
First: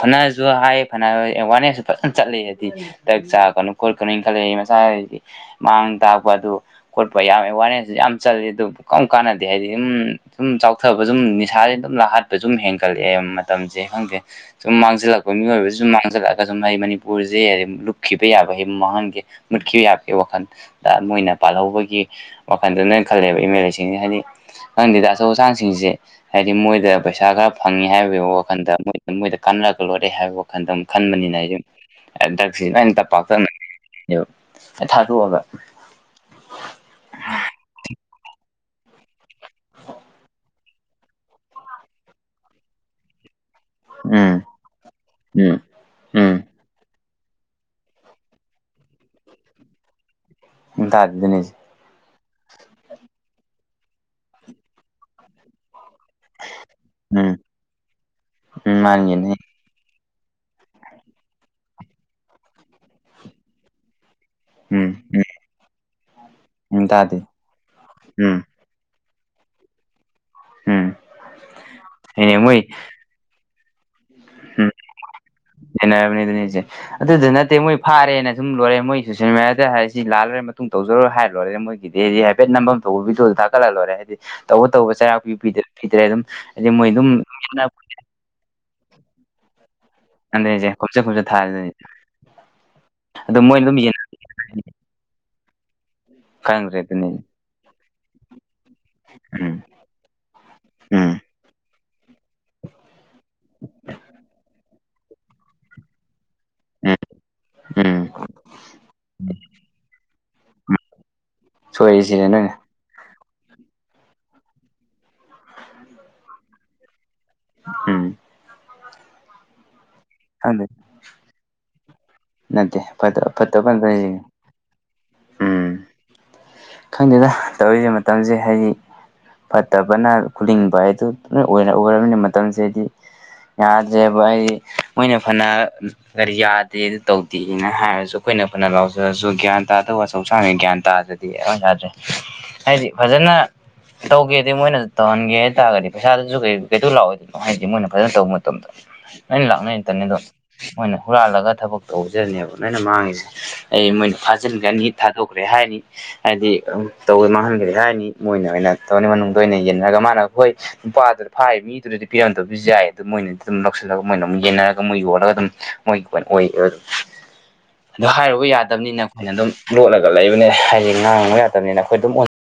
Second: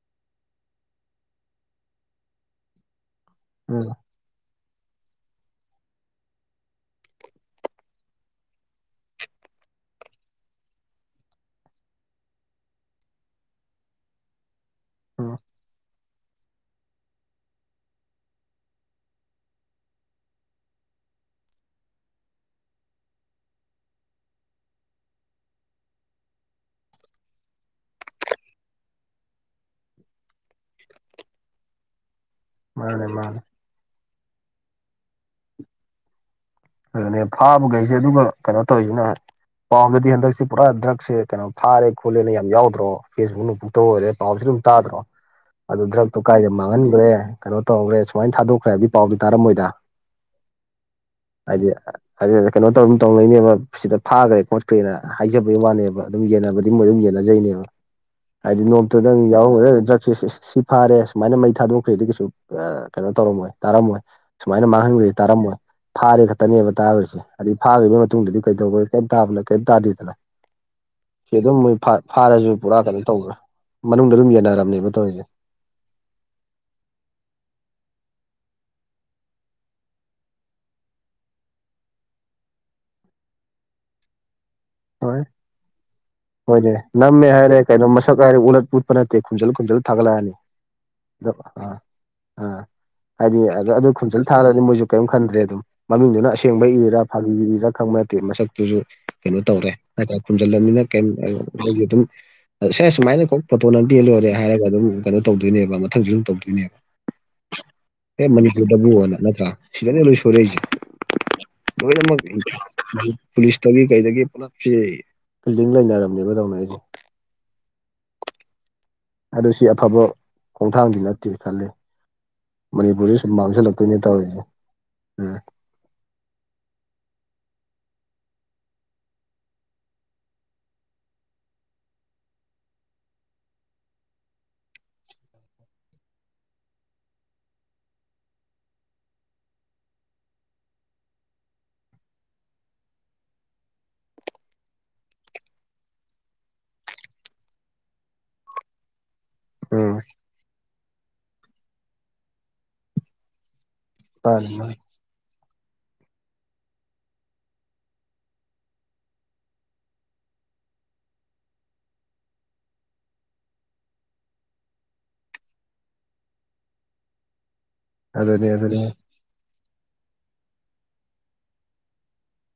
B: ꯐꯅꯁꯨ ꯍꯥꯏ ꯐꯅ ꯑꯦꯋꯥꯔꯅꯦꯁꯁꯨ ꯐꯖꯅ ꯆꯠꯂꯦ ꯍꯥꯏꯗꯤ ꯗ꯭ꯔꯛ ꯆꯥꯀꯅꯨ
A: ꯎꯝ
B: ꯈꯣꯠꯀꯅꯨꯅ ꯈꯜꯂ ꯑꯩ ꯃꯁꯥꯗꯤ ꯃꯥꯡ ꯇꯥꯛꯄ ꯑꯗꯨ ꯈꯣꯠꯄ ꯌꯥꯝ ꯑꯦꯋꯥꯔꯅꯦꯁꯁꯨ ꯌꯥꯝ ꯆꯜꯂꯤ ꯑꯗꯨ ꯀꯔꯝ ꯀꯥꯟꯅꯗꯦ ꯍꯥꯏꯗꯤ ꯑꯗꯨꯝ ꯁꯨꯝ ꯆꯥꯎꯊꯕ ꯁꯨꯝ ꯅꯤꯁꯥꯥꯁ ꯑꯗꯨꯝ ꯂꯥꯛꯍꯠꯄ ꯁꯨꯝ ꯍꯦꯟꯒꯠꯂꯛꯑꯦ ꯃꯇꯝꯁꯦ ꯈꯪꯗꯦ ꯁꯨꯃꯥꯡ ꯆꯜꯂꯛꯄ
A: ꯎꯝ
B: ꯃꯤꯑꯣꯏꯕꯁꯨ ꯃꯥꯡꯖꯜꯂꯛ ꯑ ꯁꯨꯝ ꯑꯩ ꯃꯅꯤꯄꯨꯔꯁꯦ ꯂꯨꯞꯈꯤꯕ ꯌꯥꯕ ꯃꯥꯡꯍꯟꯒꯦ ꯃꯨꯠꯈꯤꯕ ꯌꯥꯕꯒꯤ ꯋꯥꯈꯜ ꯃꯣꯏꯅ ꯄꯥꯜꯍꯧꯕꯒꯤ ꯋꯥꯈꯟꯗ ꯅꯣꯏꯅ ꯈꯜꯂꯦꯕ ꯑꯦꯝ ꯑꯦꯜ ꯑꯦꯁꯤꯡꯁ ꯍꯥꯏꯗꯤ ꯅꯪꯗꯤꯗ ꯑꯆꯧ ꯑꯥꯆꯥꯡꯁꯤꯡꯁꯦ ꯍꯥꯏꯗꯤ ꯃꯣꯏꯗ ꯄꯩꯁꯥ ꯈꯔ ꯐꯪꯉꯤ ꯍꯥꯏꯕꯒꯤ ꯋꯥꯈꯟꯗ ꯃꯣꯏ ꯃꯣꯏꯗ ꯀꯥꯟꯅꯔꯒ ꯂꯣꯏꯔꯦ ꯍꯥꯏꯕ ꯋꯥ ꯈꯟꯇ ꯈꯟꯕꯅꯤꯅ ꯑꯩꯁꯨ ꯍꯟꯗꯛ ꯁꯤ ꯑꯗꯨꯃꯥꯏꯅ
A: ꯃꯥꯅꯦ ꯃꯥꯅꯦ
B: ꯇꯞꯄꯥꯛꯇꯅꯅꯦꯕ ꯊꯥꯗꯣꯛ ꯑꯒ
A: ꯑꯗꯨꯅꯦ ꯐꯥꯕꯈꯩꯁꯦ ꯑꯗꯨꯒ ꯀꯩꯅꯣ ꯇꯧꯔꯤꯁꯤꯅ ꯄꯥꯎꯗꯗꯤ ꯍꯟꯗꯛꯁꯤ ꯄꯨꯔꯥ ꯗ꯭ꯔꯛꯁꯦ ꯀꯩꯅꯣ ꯐꯥꯔꯦ ꯈꯣꯠꯂꯦꯅ ꯌꯥꯝ ꯌꯥꯎꯗ꯭ꯔꯣ ꯐꯦꯁꯕꯨꯛꯅꯛꯇ ꯑꯣꯏꯔꯦ
B: ꯎꯝ
A: ꯄꯥꯎꯁꯨ ꯑꯗꯨꯝ ꯇꯥꯗ꯭ꯔꯣ
B: ꯎꯝ
A: ꯑꯗꯨ ꯗ꯭ꯔꯛꯇꯣ
B: ꯎꯝ
A: ꯀꯥꯏꯗ ꯃꯥꯡꯍꯟꯈ꯭ꯔꯦ ꯀꯩꯅꯣ ꯇꯧꯈ꯭ꯔꯦ ꯁꯨꯃꯥꯏꯅ ꯊꯥꯗꯣꯛꯈ꯭ꯔꯦꯕꯒꯤ ꯄꯥꯎꯗꯤ ꯇꯥꯔꯝꯃꯣꯏꯗ
B: ꯇꯥꯗꯦꯅꯦ
A: ꯍꯥꯏꯗꯤ ꯑꯗꯨ ꯀꯩꯅꯣ ꯇꯧ ꯇꯧꯅꯣꯏꯅꯦꯕ ꯁꯤꯗ ꯐꯥꯈ꯭ꯔꯦ ꯈꯣꯠꯈ꯭ꯔꯦꯅ ꯍꯥꯏꯖꯕꯒꯤ ꯋꯥꯅꯦꯕ ꯑꯗꯨꯝ ꯌꯦꯟꯅꯕꯗꯤ ꯃꯣꯏ ꯑꯗꯨꯝ
B: ꯎꯝ
A: ꯌꯦꯟꯅꯖꯩꯅꯦꯕ ꯍꯥꯏꯗꯤ
B: ꯎꯝ
A: ꯅꯣꯡꯃꯥꯇ ꯅꯪ
B: ꯃꯥꯅꯤꯅꯦ
A: ꯌꯥꯎꯔꯝꯒꯗ ꯁꯤ ꯐꯥꯔꯦ ꯁꯨꯃꯥꯏꯅ ꯃꯩ ꯊꯥꯗꯣꯛꯈ꯭꯭ꯔꯦꯗꯒꯤꯁꯨ ꯀꯩꯅꯣ ꯇꯧꯔꯝꯃꯣꯏ ꯇꯥꯔꯝꯃꯣꯏ ꯁꯨꯃꯥꯏꯅ
B: ꯎꯝ
A: ꯃꯥꯡꯍꯟꯈ꯭ꯔꯁꯤ
B: ꯎꯝ
A: ꯇꯥꯔꯝꯃꯣꯏ ꯐꯥꯔꯦ ꯈꯛꯇꯅꯦꯕ
B: ꯎꯝ ꯇꯥꯗꯦ
A: ꯇꯥꯈ꯭ꯔꯤꯁꯦ ꯑꯩ ꯐꯥꯈ꯭ꯕꯩ
B: ꯎꯝ
A: ꯃꯇꯨꯡꯗꯗꯤ ꯗꯧ ꯀꯩꯗꯅ ꯀꯩ ꯇꯥꯗꯦꯗꯅ
B: ꯎꯝ
A: ꯁꯤ ꯑꯗꯨꯝ ꯃꯣꯏ
B: ꯍꯅꯦ
A: ꯐꯥꯔꯁꯨ
B: ꯃꯣꯏ
A: ꯄꯨꯔꯥ ꯀꯩꯅꯣ ꯇꯧꯕ꯭ꯔꯥ ꯃꯅꯨꯡꯗ ꯑꯗꯨꯝ ꯌꯦꯟꯅꯔꯝꯅꯦꯕ ꯇꯧꯔꯤꯁꯦ
B: ꯅꯦꯕꯅꯤꯗꯤꯅꯤꯖꯦ ꯑꯗꯨꯗ ꯅꯠꯇꯦ ꯃꯣꯏ ꯐꯥꯔꯦꯅ ꯁꯨꯝ ꯂꯣꯏꯔꯦ ꯃꯣꯏ ꯁꯣꯁꯤꯦꯜ ꯃꯦꯗꯤꯌꯥꯗ ꯍꯥꯏꯁꯤ ꯂꯥꯜꯂꯔꯦ ꯃꯇꯨꯡ ꯇꯧꯖꯔꯣꯏ ꯍꯥꯏꯔ ꯂꯣꯏꯔꯦ ꯃꯣꯏ ꯀꯗꯤ ꯍꯥꯏꯐꯠꯝꯐꯝ ꯊꯣꯛꯕꯤꯗꯨꯨ ꯊꯥꯠꯂꯛꯂꯔꯦ ꯍꯥꯏꯗꯤ ꯇꯧꯕ ꯇꯧꯕ ꯆꯩꯔꯥꯛ
A: ꯍꯣꯏ
B: ꯄꯤ ꯄꯤꯗ꯭ꯔꯦ ꯑꯗꯨꯝ ꯍꯥꯏꯗꯤ ꯃꯣꯏ ꯑꯗꯨꯝ
A: ꯃꯁꯥꯀꯦ ꯎꯠ ꯄꯨ ꯦ ꯀꯨꯟꯖꯜ ꯀꯨꯖꯜ ꯊꯥꯒꯠꯂꯛꯑꯅꯤ
B: ꯑꯗꯨꯅꯤꯁꯦ ꯈꯣꯝꯆꯠ ꯈꯣꯝꯆꯠ
A: ꯑꯣ
B: ꯊꯥꯔꯗꯨꯅꯤ
A: ꯑꯥ ꯑꯥ
B: ꯑꯗꯨ
A: ꯍꯥꯏꯗꯤ
B: ꯃꯣꯏꯅ
A: ꯑ
B: ꯑꯗꯨꯝ
A: ꯑꯗꯨ
B: ꯌꯦꯟꯅꯔꯅꯤ
A: ꯈꯟꯆꯜ ꯊꯥꯔꯗꯤ ꯃꯣꯏꯁꯨ ꯀꯔꯤꯝ ꯈꯟꯗ꯭ꯔꯦ ꯑꯗꯨꯝ ꯃꯃꯤꯡꯗꯨꯅ ꯑꯁꯦꯡꯕ
B: ꯈꯪꯈ꯭ꯔꯦ
A: ꯏꯔꯥ
B: ꯑꯗꯨꯅꯤ
A: ꯐꯥꯒꯤ ꯏꯔꯥ ꯈꯪꯕ ꯅꯠꯇꯦ ꯃꯁꯛꯇꯨꯁꯨ ꯀꯩꯅꯣ
B: ꯎꯝ
A: ꯇꯧꯔꯦ ꯍꯥꯏ ꯈꯨꯝꯖꯤꯜꯂꯅꯤꯅ ꯀꯩ
B: ꯎꯝ
A: ꯑꯩꯒꯤ ꯑꯗꯨ ꯁ ꯁꯨꯃꯥꯏꯅ ꯀ ꯐꯣꯇꯣ ꯅꯇꯦꯜ ꯂꯣꯏꯔꯦ ꯍꯥꯏꯔꯒ ꯑꯗꯨꯝ ꯀꯩꯅꯣ ꯇꯧꯗꯣꯏꯅꯦꯕ ꯃꯊꯪꯁꯨ ꯑꯗꯨꯝ ꯇꯧꯗꯣꯏꯅꯦꯕ
B: ꯎꯝ ꯎꯝ
A: ꯑꯦ ꯃꯅꯤꯄꯨꯔꯗꯕꯨꯅ ꯅꯠꯇ꯭ꯔꯥ ꯁꯤꯗꯅꯦ ꯂꯣꯏ ꯁꯣꯏꯛꯏꯁꯦ ꯃꯣꯏꯗꯃ
B: ꯁꯣꯏꯔꯤꯁꯤꯅꯦ ꯅꯣꯏꯅ
A: ꯄꯨꯂꯤꯁꯇꯒꯤ ꯀꯩꯗꯒꯤ ꯄꯨꯂꯞꯁꯦ ꯐꯤꯜꯗꯤꯡ ꯂꯩꯅꯔꯝꯅꯦꯕ ꯇꯧꯅ ꯑꯩꯁꯦ
B: ꯎꯝ
A: ꯑꯗꯨ ꯁꯤ ꯑꯐꯕ
B: ꯈꯪꯗꯦ
A: ꯈꯣꯡꯊꯥꯡꯗꯤ ꯅꯠꯇꯦ ꯈꯜꯂꯤ
B: ꯅꯠꯇꯦ ꯐ
A: ꯃꯅꯤꯄꯨꯔꯁꯤ ꯁꯨꯝ
B: ꯐꯠꯇ ꯄ
A: ꯃꯥꯡꯁꯤꯜꯂꯛꯇꯣꯏꯅꯦ ꯇꯧꯔꯤꯁꯦ
B: ꯎꯝ ꯊꯣꯏꯗꯅ ꯇꯧꯔꯤꯕ ꯃꯇꯝꯁꯦ ꯍꯥꯏꯗꯤ ꯐꯠꯇꯕꯅ ꯈꯨꯜꯂꯤꯡꯕ ꯍꯥꯏꯗꯨ ꯂ ꯑꯣꯏꯅ ꯎꯔꯕꯔꯕꯅꯤꯅ ꯃꯇꯝꯁꯤꯗꯗꯤ ꯌꯥꯗ꯭ꯔꯦꯕ ꯑꯩꯗꯤ ꯃꯣꯏꯅ ꯐꯅ ꯀꯔꯤ ꯌꯥꯗꯦ ꯇꯧꯗꯦꯅ ꯍꯥꯏꯔꯁꯨ ꯑꯩꯈꯣꯏꯅ ꯐꯅ ꯂꯥꯎꯖꯔꯁꯨ ꯒ꯭ꯌꯥꯟ ꯇꯥꯗꯕ ꯑꯆꯧꯁꯥꯡꯁ ꯒ꯭ꯌꯥꯟ ꯇꯥꯗꯗꯤ ꯑꯩ ꯌꯥꯗ꯭ꯔꯦ ꯍꯥꯏꯗꯤ ꯐꯖꯅ ꯇꯧꯒꯦ ꯑꯗꯨꯗꯤ ꯃꯣꯏꯅꯁꯨ ꯇꯧꯍꯟꯒꯦ ꯍꯥꯏꯇꯥꯔꯒꯗꯤ ꯄꯩꯁꯥꯗꯨꯁꯨ ꯀꯩ ꯀꯩꯗꯣ ꯂꯥꯛꯑꯣꯏꯗꯅꯣ ꯍꯥꯏꯗꯤ ꯃꯣꯏꯅ ꯐꯖꯅ ꯇꯧꯕ ꯃꯇꯝꯗ
A: (unintelligible)
B: ꯅꯣꯏꯩꯅ
A: ꯎꯝ
B: ꯂꯥꯛꯅꯩꯇꯅꯤꯗꯣ ꯃꯣꯏꯅ ꯍꯨꯔꯥꯜꯂꯒ ꯊꯕꯛ ꯇꯧꯖꯅꯦꯕ ꯅꯣꯏꯅ ꯃꯥꯡꯉꯤꯁꯦ ꯑꯩ ꯃꯣꯏꯅ
A: ꯃꯥꯅꯤ ꯃꯥꯅꯤ
B: ꯐꯥꯖꯤꯟꯈ꯭ꯔꯅꯤ ꯊꯥꯗꯣꯛꯈ꯭ꯔꯦ ꯍꯥꯏꯅꯤ ꯍꯥꯏꯗꯤ ꯇꯧ ꯃꯥꯡꯍꯟꯈ꯭ꯔꯦ ꯍꯥꯏꯅꯤ ꯃꯣꯏꯅ ꯑꯣꯏꯅ ꯇꯧꯔꯅꯤ ꯃꯅꯨꯡꯗ ꯑꯣꯏꯅ ꯌꯦꯟꯅꯔꯒ ꯃꯥꯅ ꯍꯣꯏ ꯄꯕꯗꯔ ꯐꯥꯏ ꯃꯤ ꯃꯤꯗꯨꯨꯗꯗꯤ ꯄꯤꯔꯝꯗꯕꯁꯨ ꯌꯥꯏ ꯑꯗꯨ ꯃꯣꯏꯅꯗꯤ ꯑꯗꯨꯝ ꯂꯧꯁꯤꯜꯂꯒ ꯃꯣꯏꯅ ꯑꯃꯝ ꯌꯦꯟꯅꯔꯒ ꯃꯣꯏ ꯌꯣꯜꯒ ꯑꯗꯨꯝ ꯃꯣꯏꯒꯤ ꯀꯃꯥꯏꯅ ꯑꯣꯏ ꯑꯗꯣ ꯍꯥꯏꯔꯨꯕ
A: ꯑꯗꯨꯅꯤ ꯑꯗꯨꯅꯤ
B: ꯌꯥꯗꯕꯅꯤꯅ ꯑꯩꯈꯣꯏꯅ ꯑꯗꯨꯝ ꯂꯣꯠꯂꯒ ꯂꯩꯕꯅꯦ ꯍꯥꯏꯗꯤ ꯉꯥꯡꯉꯕ ꯌꯥꯗꯕꯅꯤꯅ ꯑꯩꯈꯣꯏ ꯑꯗꯨꯝ